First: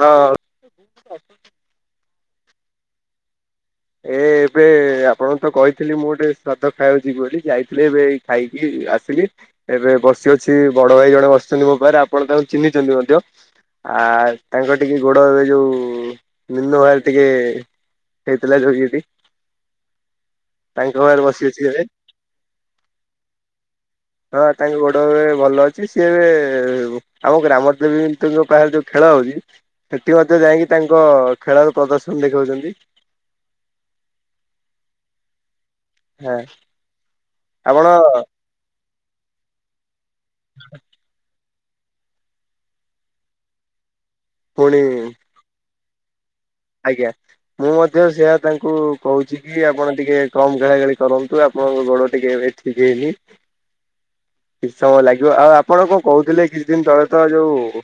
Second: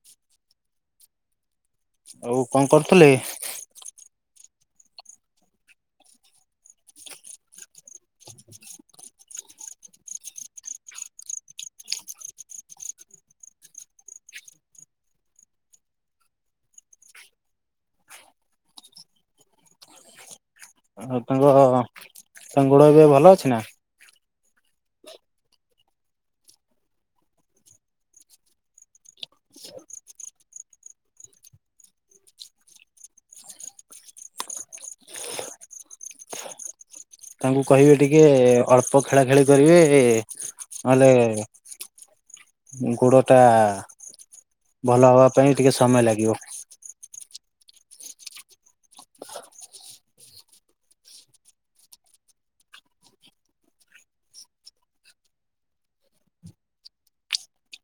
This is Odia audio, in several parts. ହଁ। ଆଉ କଣ କରୁଥିଲେ? ଏ ଏବେ ଏ ଆପଣଙ୍କୁ ତ କହିଥିଲି ମୁଁ ଗୋଟେ ଶ୍ରାଦ୍ଧ ଖାଇଆକୁ ଯିବି ବୋଲି, ଯାଇଥିଲି ଏବେ ଖାଇକି ଆସିଲି। ଏବେ ବସି ଅଛି ବଡ ଭାଇ ଜଣେ ବସିଛନ୍ତି ମୋ ପାଖରେ ଆପଣ ତାଙ୍କୁ ଚିହ୍ନିଛନ୍ତି ମଧ୍ୟ? ଆ ତାଙ୍କର ଟିକେ ଗୋଡ଼ ଏବେ ଯୋଉ ନିମ୍ନ ଭାଲ ଟିକେ [unintelligible] ତାଙ୍କ ଆଉ ପାଖରେ ବସି ତାଙ୍କ ଅଛି ଏବେ। ତାଙ୍କ ଗୋଡ଼ ଏବେ ଭଲ ଅଛି ନା? ହଁ ତାଙ୍କ ଗୋଡ ଏବେ ଭଲ ଅଛି ସିଏ ଏବେ ଆମ ଗ୍ରାମ ଦେବୀ ଙ୍କ ପାଖ ଯୋଉ ଖେଳ ହଉଛି। ସେଠି ମଧ୍ୟ ଯାଇକି ତାଙ୍କ ଖେଳର ପ୍ରଦର୍ଶନ ଦେଖଉଛନ୍ତି। ହଁ। ତାଙ୍କୁ ଆପଣ କହିବେ ଟିକେ ଅଳ୍ପ ଖେଳା ଖେଳି କରିବେ ନହେଲେ ଗୋଡ ଟା ପୁଣି ଭଲ ହବା ପାଇଁ ଟିକେ ସମୟ ଲାଗିବ। ଆଜ୍ଞା। ମୁଁ ମଧ୍ୟ ସେଆ ତାଙ୍କୁ କହୁଛି କି ଆପଣ ଟିକେ କମ୍ ଖେଳା ଖେଳି କରନ୍ତୁ ଆପଣଙ୍କ ଗୋଡ ଟିକେ ଏଠ। [unintelligible] ଠିକି ହେଇନି କିଛି ସମୟ ଲାଗିବ ଆଉ ଆପଣ କଣ କହୁଥିଲେ କିଛି ଦିନ ତଳେ ତ ଯୋଉ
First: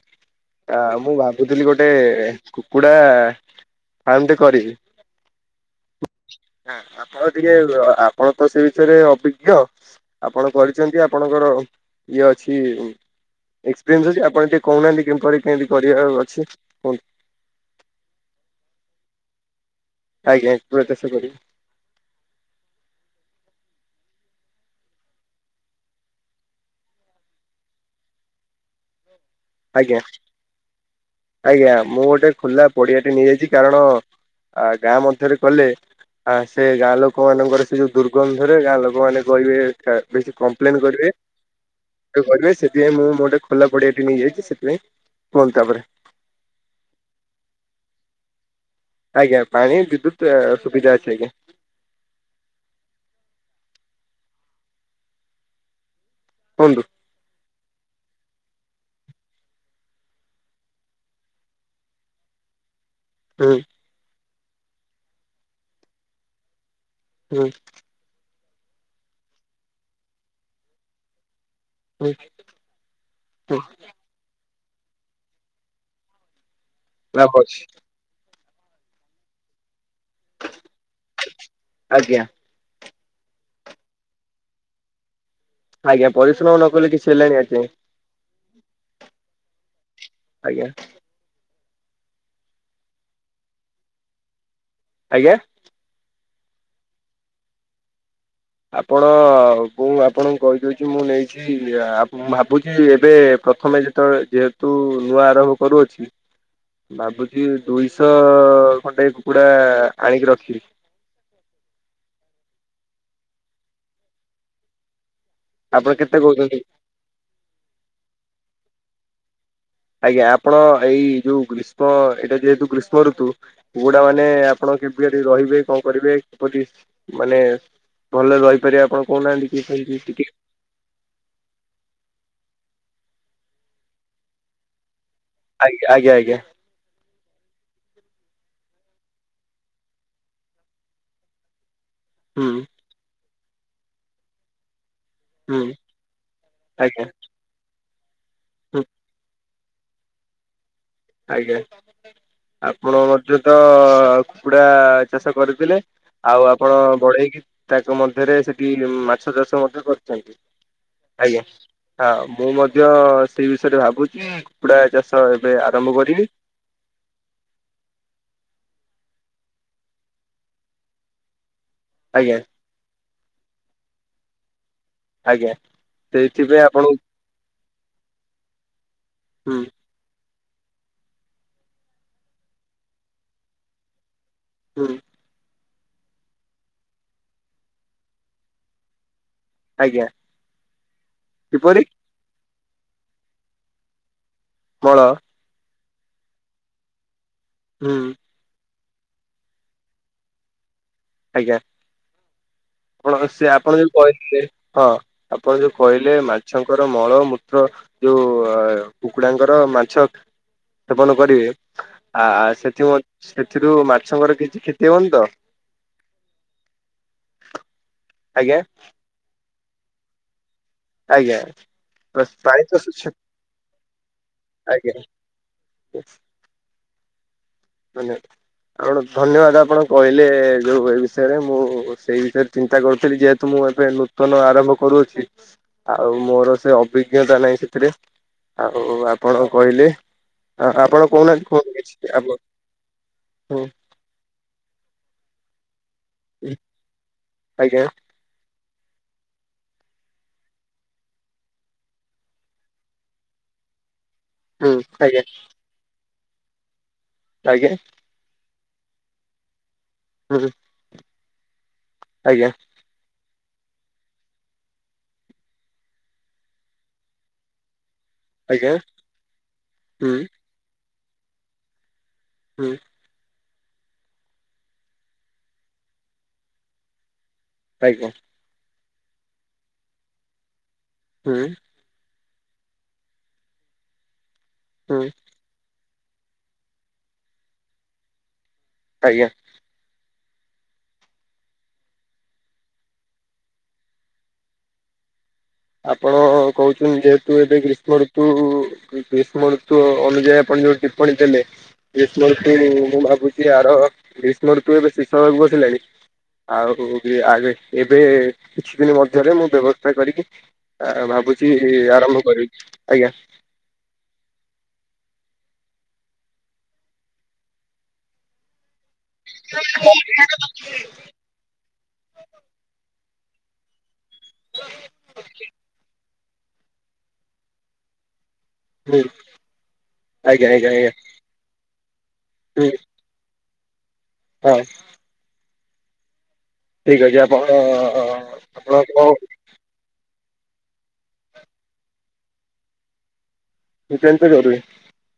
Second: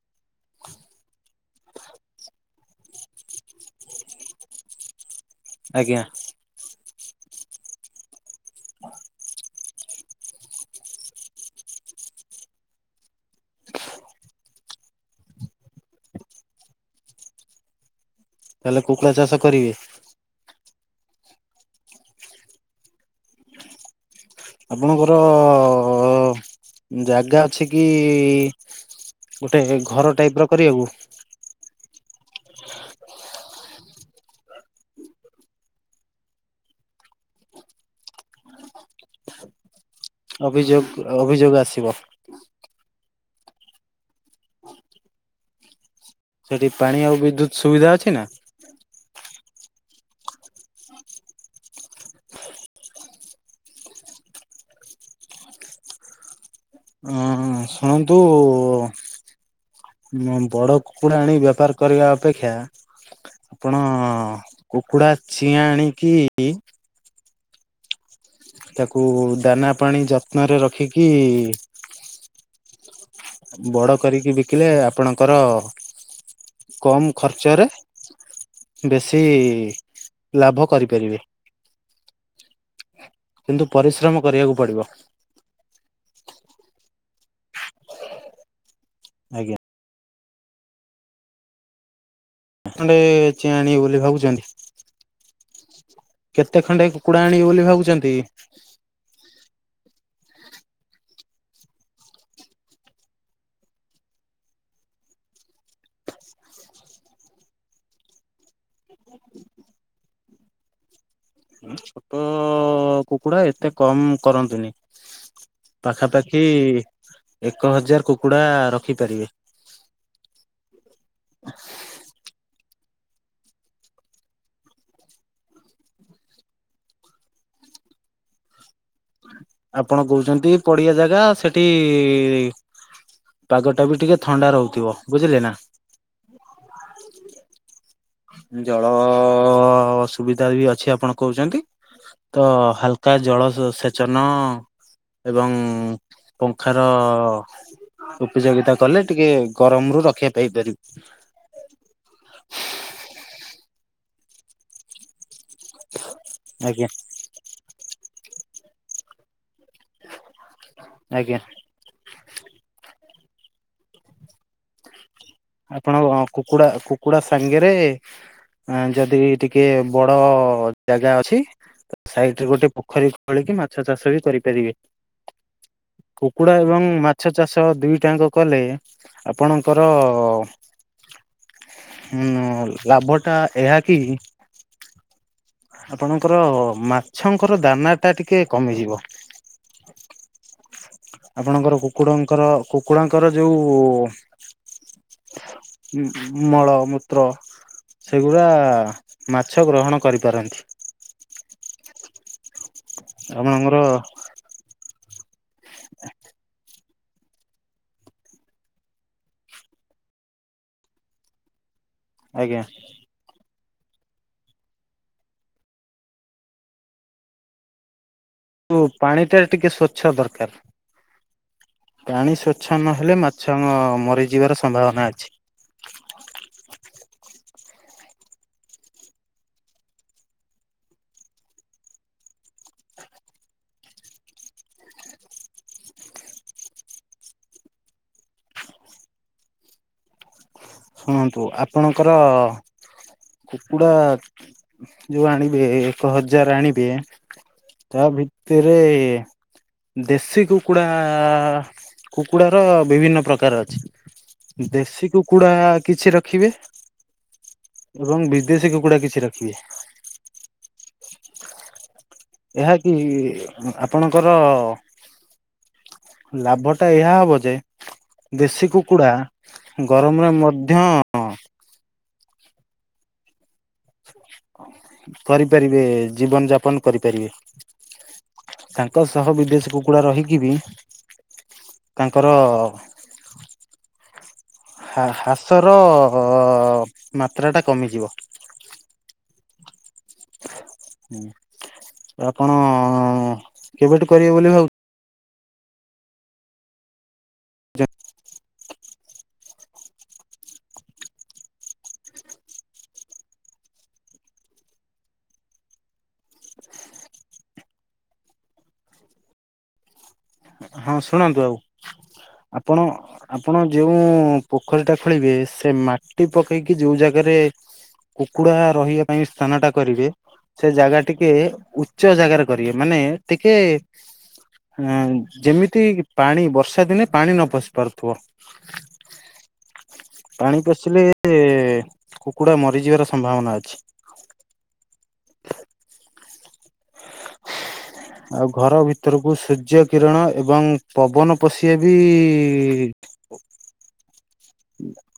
ଆ ମୁଁ ଭାବୁଥିଲି ଗୋଟେ କୁକୁଡା ଆଉ ଗୋଟେ କରିବି। ଆଜ୍ଞା। ହଁ ଆପଣ ଟିକେ ଆପଣ ତ ସେ ବିଷୟରେ ଅଭିଜ୍ଞ। ଆପଣ କରିଛନ୍ତି ଆପଣଙ୍କର ଇଏ ଅଛି। ଏକ୍ସପିରିଏନ୍ସ ଅଛି ଆପଣ ଟିକେ କହୁନାହାନ୍ତି କେମପରି କେମିତି କରିବା ର ଅଛି କୁହନ୍ତୁ? ତାହେଲେ କୁକୁଡ଼ା ଚାଷ କରିବେ? ଆଜ୍ଞା କୁକୁଡ଼ା ଚାଷ କରିବି। ଆପଣଙ୍କର ଜାଗା ଅଛି କି? ଗୋଟେ ଆଜ୍ଞା ଘର ଟାଇପ ର କରିବାକୁ? ଆଜ୍ଞା ମୁଁ ଗୋଟେ ଖୋଲା ପଡିଆଟି ନେଇଯାଇଛି କାରଣ ଗାଁ ମଧ୍ୟରେ କଲେ ଆ ସେ ଗାଁ ଲୋକ ମାନଙ୍କର ସେ ଯୋଉ ଦୁର୍ଗନ୍ଧରେ ଗାଁ ଲୋକମାନେ କହିବେ ହେ ବେଶୀ କମ୍ପ୍ଲେନ୍ ଅଭିଯୋଗ କରିବେ। ଅଭିଯୋଗ ଆସିବ କରିବେ ସେଥିପାଇଁ ମୁଁ ମୋ ଗୋଟେ ଖୋଲା ପଡିଆ ନେଇଯାଇଛି ସେଥିପାଇଁ କୁହନ୍ତ ତାପରେ ସେଠି ପାଣି ଆଉ ବିଦ୍ୟୁତ ସୁବିଧା ଅଛି ନା? ଆଜ୍ଞା ପାଣି ବିଦ୍ୟୁତ୍ ସୁବିଧା ଅଛି ଆଜ୍ଞା। କୁହନ୍ତୁ? ହଁ ହଁ। ଶୁଣନ୍ତୁ ଅ ବଡ କୁକୁଡ଼ା ଆଣି ବାପାର କରିବା ଅପେକ୍ଷା। ହୁଁ ଆପଣ କୁକୁଡ଼ା ଛିିଆଁ ଆଣିକି ହୁଁ। ତାକୁ ଦାନା ପାଣି ଯତ୍ନରେ ରଖିକି ହୁଁ ହୁଁ ବଡ କରିକି ବିକିଲେ ଆପଣଙ୍କର କମ୍ ଲାଭ ଅଛି ଖର୍ଚ୍ଚରେ, ବେଶୀ ଲାଭ କରିପାରିବେ। ଆଜ୍ଞା। କିନ୍ତୁ ପରିଶ୍ରମ କରିବାକୁ ପଡିବ। ଆଜ୍ଞା ପରିଶ୍ରମ ନ କଲେ କିଛି ହେଲେଣି ଆଜ୍ଞା। ଆଜ୍ଞା। ଆଜ୍ଞା। ହେଲେ ଚିଆଁ ଆଣିବେ ବୋଲି ଭାବୁଛନ୍ତି? ଆଜ୍ଞା। କେତେ ଖଣ୍ଡେ କୁକୁଡ଼ା ଆଣିବେ ବୋଲି ଭାବୁଛନ୍ତି? ଆପଣ, ମୁଁ ଆପଣଙ୍କୁ କହିଦେଉଛି ମୁଁ ନେଇଛି ମୁଁ ଭାବୁଛି ଏବେ ପ୍ରଥମେ ଯେ ତ ଯେହେତୁ ନୂଆ ଆରମ୍ଭ କରୁଅଛି ଭାବୁଛି ଦୁଇଶହ ଖଣ୍ଡେ ଏ କୁକୁଡ଼ା ଆଣିକି ରଖିବି। ଛୋଟ କୁକୁଡା ଏତେ କମ କରନ୍ତିୁନି। ଆପଣ କେତେ ପାଖାପାଖି କହୁଛନ୍ତି? ଏକ ହଜାର କୁକୁଡା ରଖିପାରିବେ। ଆଜ୍ଞା, ଆପଣ ଏଇ ଯୋଉ ଗ୍ରୀଷ୍ମ ଏଇଟା ଯେହେତୁ ଗ୍ରୀଷ୍ମ ଋତୁ। କୁକୁଡା ମାନେ ଆପଣ କେବେ ରହିବେ, କଣ କରିବେ, କିପରି ମାନେ? ଭଲରେ ରହିପାରିବେ ଆପଣ? କହୁନାହାନ୍ତି କି କେମିତି ଆପଣ ଟିକେ କହୁଛନ୍ତି ପଡିଆ ଜାଗା ସେଠି ପାଗଟା ବି ଟିକେ ଥଣ୍ଡା ରହୁଥିବ, ବୁଝିଲେ ନା? ଆଗ ଆଜ୍ଞା ଆଜ୍ଞା। ଜଳ ସୁୁବିଧା ବି ଅଛି ଆପଣ କୋଉଚନ୍ତି? ତ ହୁଁ ହାଲ କା ଜଳ ସେଚନ ଏବଂ ହୁଁ ପଙ୍ଖା ର ଆଜ୍ଞା ଉପିଯୋଗିତା ହୁଁ କଲେ, ଟିକେ ଗରମ ରୁ ରକ୍ଷା ପାଇ ପାରି ଆଜ୍ଞା। ଆପଣ ଗୋଟେ ତ କୁକୁଡ଼ା ଚାଷ କରି ଥିଲେ ଆଉ ଆପଣ ଆଜ୍ଞା ବଢେଇକି ତାଙ୍କ ମଧ୍ୟରେ ସେଠି ମାଛ ଚାଷ ଟା କରଚନ୍ତି। ଆଜ୍ଞା। ହା ମୁଁ ମଧ୍ୟ ସେଇ ବିଷୟରେ ଭାବୁଛି କୁକୁଡ଼ା ଚାଷ ଏବେ ଆ ଆପଣଙ୍କ କୁକୁଡା, କୁକୁଡା ସାଙ୍ଗେରେ ଆ ଯଦି ଟିକେ ବଡ ଜାଗା ଅଛି ଆଜ୍ଞା ସାଇଡରେ ଗୋଟେ ପୋଖୋରୀ ଖୋଳିକି ମାଛ ଚାଷ ବି କରିପାରିବେ। ଆଜ୍ଞା। କୁକୁଡ଼ା ସେଇଥିପାଇଁ ଏବଂ ଆପଣଙ୍କୁ ମାଛ ଚାଷ ଦୁଇଟା ଆଙ୍କ କଲେ ହୁଁ ଆପଣଙ୍କର ର ଲାଭ ଟା ଏହା କି- ହୁଁ ଆପଣଙ୍କର ମାଛଙ୍କର ଦାନା ଟା ଟିକେ କମିଯିବ। ଆଜ୍ଞା ଆପଣଙ୍କର କିପରି କୁକୁଡଙ୍କର, କୁକୁଡାଙ୍କର ଯୋଉ ମଳ ମଳ, ମୂତ୍ର ହୁଁ ପୁରା ମାଛ ଗ୍ରହଣ କରିପାରନ୍ତି। ଆଜ୍ଞା। ଆପଣଙ୍କର ସିଏ ଆପଣଙ୍କର ଆପଣ ଯୋଉ କିହିଲେ ହଁ, ଆପଣ ଯୋଉ କହିଲେ ମାଛ ଙ୍କର ମଳ, ମୂତ୍ର ଯୋଉ ଅ କୁକୁଡାଙ୍କର ମାଛ ସେବନ କରିବେ ଆ ଆଜ୍ଞା ସେଥିଉ ସେଥିରୁ ମାଛଙ୍କର କିଛି କ୍ଷତି ହେବନି ତ? ଆଜ୍ଞା ଉ ପାଣି ଟା ଟିକେ ସ୍ଵଚ୍ଛ ଦରକାର। ଆଜ୍ଞା ପାଣି ପ୍ରାୟ ତ ସ୍ୱଚ୍ଛ ନହେଲେ, ମାଛ ମ ମରିଯିବାର ଆଜ୍ଞା ସମ୍ଭାବନା ଅଛି। [inaudible] ଧନ୍ୟବାଦ୍। ଆପଣ କୁ ଧନ୍ୟବାଦ ଆପଣ କହିଲେ ଯୋଉ ଏ ବିଷୟରେ, ମୁଁ ସେଇ ବିଷୟରେ ଚିନ୍ତା କରୁଥିଲି ଯେ ତ ମୁଁ ଏବେ ନୂତନ ଆରମ୍ଭ କରୁଅଛି ଆଉ ମୋର ସେ ଅଭିଜ୍ଞତା ନାଇଁ ସେଥିରେ। ଆଉ ଆପଣ କହିଲେ ଆ ଆପଣ ଶୁଣନ୍ତୁ କୋହୁନାହାନ୍ତି କୁହନ୍ତୁ ଆପଣଙ୍କର କିଛି ଆପଣ ହୁଁ। କୁକୁଡ଼ା ଯୋଉ ଆଣିବେ ଏକ ହଜାର ଆଣିବେ ଆଜ୍ଞା ତା ଭିତ- ତିରେ ଦେଶୀ କୁକୁଡ଼ା କୁକୁଡ଼ାର ବିଭିନ୍ନ ପ୍ରକାର ଅଛି। ହୁଁ ଦେଶୀ ଆଜ୍ଞା କୁକୁଡ଼ା କିଛି ରଖିବେ ଆଜ୍ଞା ଏବଂ ବିଦେଶୀ କୁକୁଡ଼ା କିଛି ରଖିବେ। [unintelligible] ଆଜ୍ଞା। ଏହାକି ଆପଣଙ୍କର ଲାଭଟା ଏହା ହବ ଯେ, ଦେଶୀ ଆଜ୍ଞା କୁକୁଡ଼ା ହୁଁ ଗରମରେ ମଧ୍ୟ ହୁଁ। କରିପାରିବେ ଜୀବନ୍ ଯାପନ୍ କରିପାରିବେ। ଆଜ୍ଞା। ତାଙ୍କ ସହ ବିଦେଶି କୁକୁଡା ରହିକି ବି ହୁଁ। ତାଙ୍କର ହା ହୁଁ ହାସ୍ ହ୍ରାସର ମାତ୍ରାଟା କମିଯିବ। ଆଜ୍ଞା। ଆପଣ କେବେଠୁ କରିବେ ବୋଲି ଭାବୁ ଆପଣ କହୁଛନ୍ତି ଯେହେତୁ ଏବେ ଗ୍ରୀଷ୍ମ ଋତୁ ଉ-ଉ କି ଗ୍ରୀଷ୍ମ ରୁତୁ ଅନୁଯାୟୀ ଆପଣ ଯୋଉ ଟିପ୍ପଣୀ ଦେଲେ। ଗ୍ରୀଷ୍ମ ଋତୁ ମୁଁ ଭାବୁଚି ଆର ଗ୍ରୀଷ୍ମ ଋତୁ ଏବେ ଶିଷ ହେବାକୁ ବସିଲାଣି। ଆଉ ଆବେ ଏବେ କିଛି ଦିନ ମଧ୍ୟରେ ମୁଁ ବ୍ୟବସାୟ କରିକି ହଁ ଶୁଣନ୍ତୁ ଭାବୁଛି ଆଉ ଆରମ୍ଭ କରିବି। ଆପଣ ଆଜ୍ଞା ଆପଣ ଯୋଉଁ ପୋଖରୀ ଟା ଖୋଳିବେ ସେ ମାଟି ପକେଇକି ଯୋଉ ଜାଗାରେ କୁକୁଡା ରହିବା ପାଇଁ ସ୍ଥାନ ଟା କରିବେ ସେ ଜାଗା ଟି କେ ଉଚ୍ଚ ଜାଗାରେ କରିବେ ମାନେ ଟିକେ ନାଇ ଯେମିତି ପାଣି ବର୍ଷା ଦିନେ ପାଣି ନ ପଶି ପାରୁଥିବ। ହୁଁ। ଆଜ୍ଞା ପାଣି ଆଜ୍ଞା ଆଜ୍ଞା ପଶିଲେ ଏ-ଏ କୁକୁଡ଼ା ହୁଁ ମରିଯିବାର ସମ୍ଭାବନା ଅଛି। ହଁ। ଠିକ୍ ଅଛି ଆପଣ ଆଉ ଘର ଆପଣଙ୍କ ଭିତରକୁ ସୂର୍ଯ୍ୟ କିରଣ ଏବଂ ପବନ ପସିଆ ବି ଇ-ଇ-ଇ ନିତ୍ୟାନ୍ତ ଜରୁରୀ [inaudible]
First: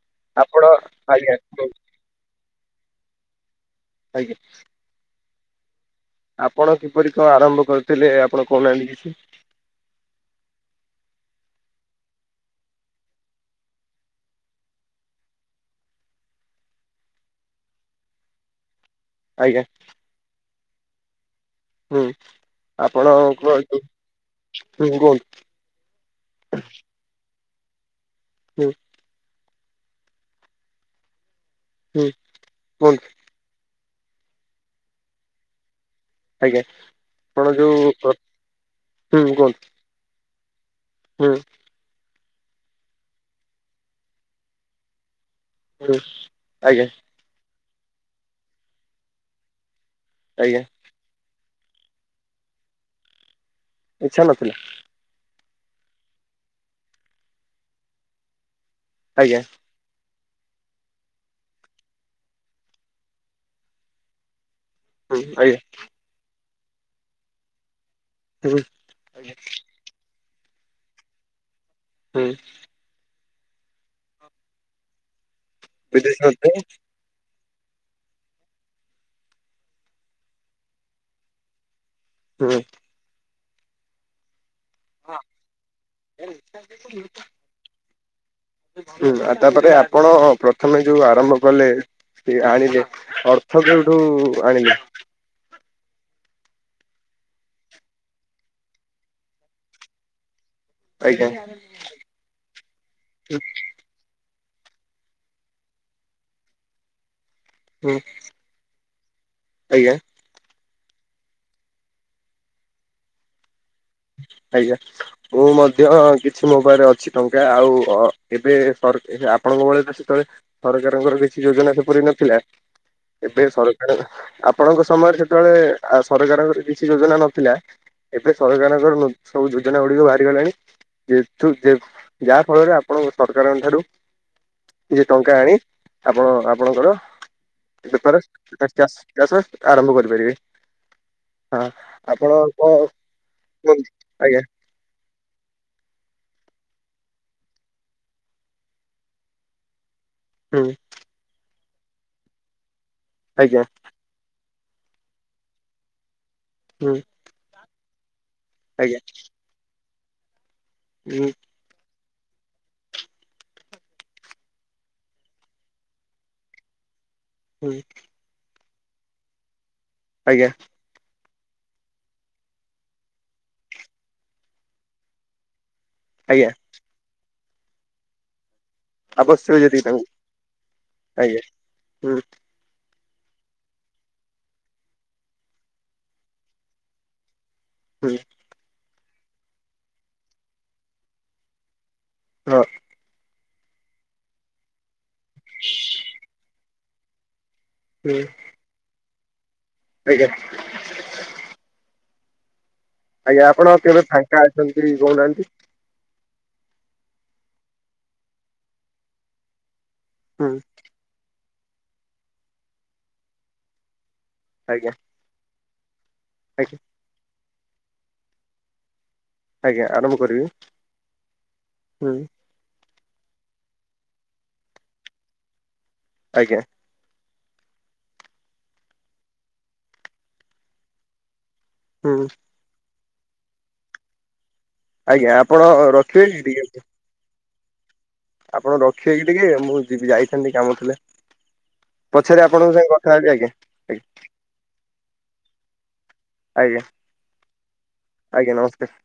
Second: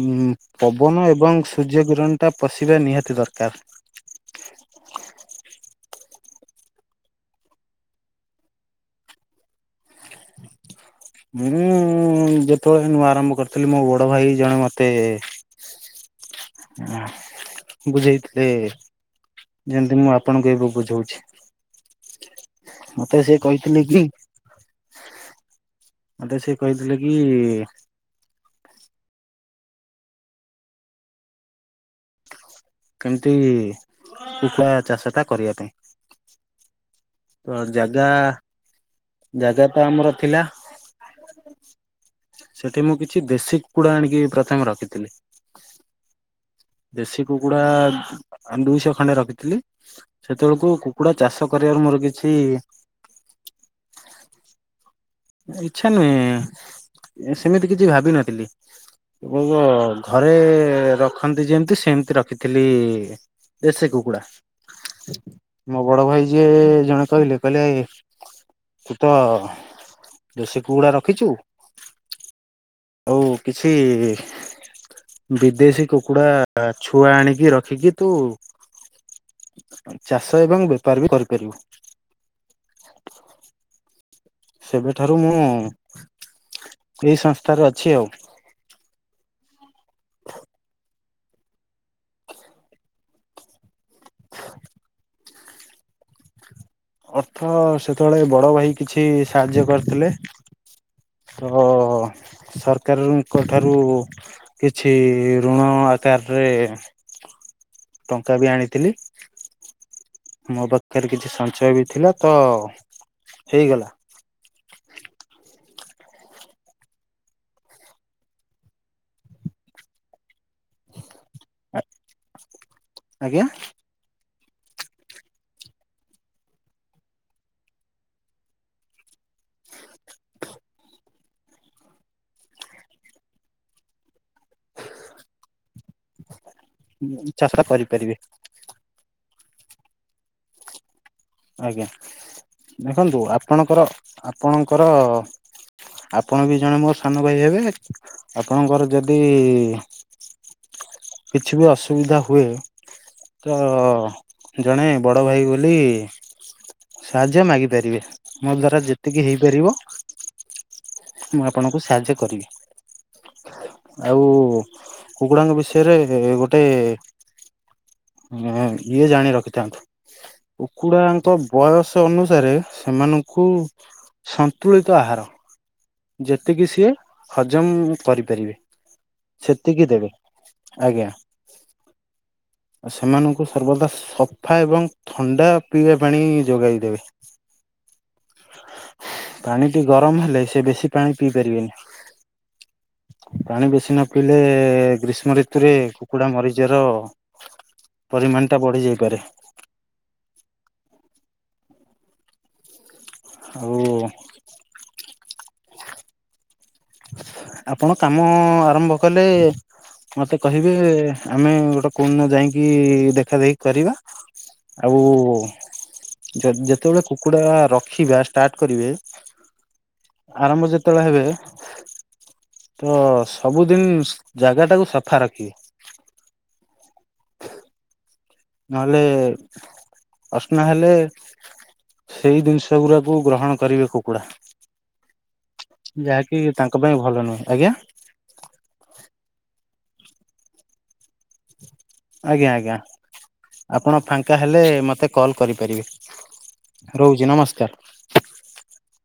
ହୁଁ ଆପଣ ପବନ ଆଜ୍ଞା ଏବଂ ହୁଁ ସୂର୍ଯ୍ୟ କିରଣ ଟା ପଷିବା ନିହାତି ଦରକାର। ଆଜ୍ଞା। ଆପଣ କିପରି କଣ ଆରମ୍ଭ କରିଥିଲେ ଆପଣ କହୁନାହାନ୍ତି କିଛି। ମୁଁ ଯେତେବେଳେ ନୂଆ ଆରମ୍ଭ କରିଥିଲି ମୋ ବଡ ଭାଇ ଜଣେ ମତେ ବୁଝେଇଥିଲେ ଆଜ୍ଞା ଯେମତି ମୁଁ ଆପ ଆପଣଙ୍କୁ ଏବେ ବୁଝଉଛି। ହୁଁ ଆପଣ ମତେ ସେ କୁହନ୍ତୁ କହିଥିଲେ କି ହୁଁ କୁହନ୍ତୁ। ମତେ ସେ କହିଥିଲେ କି? ହୁଁ। ହୁଁ କୁଅତୁ ଏମତି କୁକୁଡ଼ା ଚାଷ ଟା କରିଆ ପାଇଁ। ଆଜ୍ଞା ଆପଣ ତ ଯୋଉ ଜାଗା ହୁଁ କୁହନ୍ତୁ। ଜାଗା ତ ଆମର ଥିଲା। ହୁଁ। ସେଠି ମୁଁ କିଛି ଦେଶୀ କୁକୁଡ଼ା ଆଣିକି ପ୍ରଥମେ ରଖିଥିଲି। ଉଁ ହୁଁ ଆଜ୍ଞା। ଦେଶୀ କୁକୁଡା ଆ ଦୁଇଶହ ଖଣ୍ଡେ ରଖିଥିଲି ଆଜ୍ଞା ସେତେବେଳକୁ କୁକୁଡ଼ା ଚାଷ କରିବାକୁ ମୋର କିଛି ଇଚ୍ଛା ନଥିଲା। ଇଚ୍ଛା ନୁହେଁ ଏ ସେମିତି କିଛି ଭାବିନଥିଲି। ଆଜ୍ଞା ଘରେ ରଖନ୍ତି ଯେମିତି ସେମତି ରଖିଥିଲି ଦେଶୀ କୁକୁଡା। ହୁଁ ଆଜ୍ଞା ମୋ ବଡ ଭାଇ ଯିଏ ଜଣେ କହିଲେ-କହିଲେ ହୁଁ ତୁ ତ ଆଜ୍ଞା ଦୋଷୀ କୁକୁଡ଼ା ରଖିଛୁ ହୁଁ। ଆଉ କିଛି ବିଦେଶୀ ବିଦେଶ କୁକୁଡା ନଥିଲେ ଛୁ ଛୁଆ ଆଣିକି ରଖିକି ତୁ ଚାଷ ଏବଂ ବେପାର ବି କରିପାରିବୁ। ହୁଁ। ସେବେଠାରୁ ମୁଁ ଏଇ ସଂସ୍ଥାରେ ଅଛି ଆଉ। ହୁଁ ଆଉ ତାପରେ ଆପଣ ପ୍ରଥମେ ଯୋଉ ଆରମ୍ଭ କଲେ କି ଆଣିଲେ ଅର୍ଥ କୋଉଠୁ ଆଣିଲେ? ଅର୍ଥ ସେତେବେଳେ ବଡ ଭାଇ କିଛି ସାହାଯ୍ୟ କରିଥିଲେ। ଆଜ୍ଞା ତ ଅ-ଅ ସରକାରଙ୍କ ଠାରୁ କିଛି ଋଣ ଆକାରରେ ହୁଁ ଟଙ୍କା ବି ଆଣିଥିଲି ଆଜ୍ଞା ମୋ ପାଖରେ କିଛି ସନ୍ ସଞ୍ଚୟ ବି ଥିଲା ତ ହେଇଗଲା। ଆଜ୍ଞା। ମୁଁ ମଧ୍ୟ କିଛି ମୋ ପାଖରେ ଅଛି ଟଙ୍କା ଆଉ ଅ ଏବେ ସର ଏଇ ଆପଣଙ୍କ ବଳେ ସେତେବେଳେ ସରକାରଙ୍କର କିଛି ଯୋଜନା ସେପରି ନଥିଲା ଆଜ୍ଞା ଏବେ ସର ଆରୁ ଆପଣଙ୍କ ସମୟରେ ସେତେବେଳେ ଆ ସରକାରଙ୍କର କିଛି ଯୋଜନା ନଥିଲା। ଏବେ ସରକାରଙ୍କର ନୂତନ ସବୁ ଯୋଜନା ଗୁଡିକ ବାହାରିଗଲାଣି। ଯେହେତୁ ଯେ ଯାହା ଫଳରେ ଆପଣ ସରକାରଙ୍କ ଠାରୁ କିଛି ଟଙ୍କା ଆଣି ଆପଣ ଆପଣଙ୍କର ଚାଷ କରିପାରିବେ ବେପାର [unintelligible] ଚାଷ୍ ଚାଷ ଆରମ୍ଭ କରିପାରିବେ ହଁ ଆଜ୍ଞା ଆପଣ କଣ ଦେଖନ୍ତୁ କୁହନ୍ତୁ ଆଜ୍ଞା ଆପଣଙ୍କର-ଆପଣଙ୍କର ଆପଣ ବି ଜଣେ ମୋର ସାନ ଭାଇ ହେବେ ଆପଣଙ୍କର ଯଦି ହୁଁ। କିଛି ବି ଅସୁବିଧା ହୁଏ ତ ଆଜ୍ଞା ଜଣେ ବଡ ଭାଇ ବୋଲି ହୁଁ। ସାହାଯ୍ୟ ମାଗିପାରିବେ ମୋ ଦ୍ୱାରା ଆଜ୍ଞା ଯେତିକି ହେଇପାରିବ ହୁଁ ମୁଁ ଆପଣଙ୍କୁ ସାହାଯ୍ୟ କରିବି। ଆଉ କୁକୁଡ଼ାଙ୍କ ବିଷୟରେ ଗୋଟେ ହୁଁ। [unintelligible] ଇଏ ଜାଣି ରଖିଥାନ୍ତୁ। ଆଜ୍ଞା। କୁକୁଡ଼ାଙ୍କ ବୟସ ଅନୁସାରେ ସେମାନଙ୍କୁ ସନ୍ତୁଳିତ ଆହାର ଆଜ୍ଞା ଯେତିକି ସିଏ ହଜମ କରିପାରିବେ। ଆବଶ୍ୟକ ଯେତିକି ସେତିକି ଦେବେ ତାଙ୍କୁ ଆଜ୍ଞା ହୁଁ। ଆ ସେମାନଙ୍କୁ ସର୍ବଦା ସଫା ଏବଂ ଥଣ୍ଡା ପିଇବା ପାଣି ଯୋଗାଇ ଦେବେ। ହୁଁ। ପାଣିଟି ଗରମ ହେଲେ ସେ ବେଶି ପାଣି ପିଇ ପାରିବେନି। ହଁ। ପାଣି ବେଶୀ ନ ପିଇଲେ ଗ୍ରୀଷ୍ମ ଋତୁରେ କୁକୁଡ଼ା ମରିଯିବାର ହୁଁ ପରିମାଣ ଟା ବଢି ଯାଇପାରେ। ଆଜ୍ଞା। ଆଜ୍ଞା ଆଉ ଆପଣ କେବେ ଫାଙ୍କା ଅଛନ୍ତି କହୁନାହାନ୍ତି। ଆପଣ କାମ ଆରମ୍ଭ କଲେ ମତେ ହୁଁ କହିବେ ଆମେ ଗୋଟେ କଉ ଦିନ ଯାଇଁକି ଦେଖା ଦେଖି କରିବା। ଆଜ୍ଞା ଆଉ ଯଦ ଆଜ୍ଞା ଯେତେବେଳେ କୁକୁଡ଼ା ରଖିବା ଷ୍ଟାର୍ଟ କରିବେ ଆଜ୍ଞା ଆରମ୍ଭ କରିବି ଆରମ୍ଭ ଯେତେବେଳେ ହେବେ। ହୁଁ। ତ ସବୁଦିନ ଜାଗା ଟାକୁ ସଫା ରଖିବେ। ଆଜ୍ଞା। ନହେଲେ ଅସନା ହେଲେ ହୁଁ ସେଇ ଜିନିଷ ସେଗୁରାକୁ ଗ୍ରହଣ କରିବେ କୁକୁଡ଼ା। ଆଜ୍ଞା ଆପଣ ରଖିବେ କି ଟିକେ ତାଙ୍କ ଯୁ ପାଇଁ ଭଲ ନୁହେଁ ଆଜ୍ଞା। ଆପଣ ରଖିବେ କି ଟିକେ ମୁଁ ଯିବି ଯାଇଥାନ୍ତି କାମ ଥିଲା। ପଛରେ ଆଜ୍ଞା ଆପଣଙ୍କ ଆଜ୍ଞା ସାଙ୍ଗେ କଥା ହେବି ଆଜ୍ଞା ଆଜ୍ଞା ଆପଣ ଫାଙ୍କା ହେଲେ ମୋତେ କଲ୍ କରିପାରିବେ। ଆଜ୍ଞା ରହୁଚି ନମସ୍କାର। ଆଜ୍ଞା ନମସ୍କାର।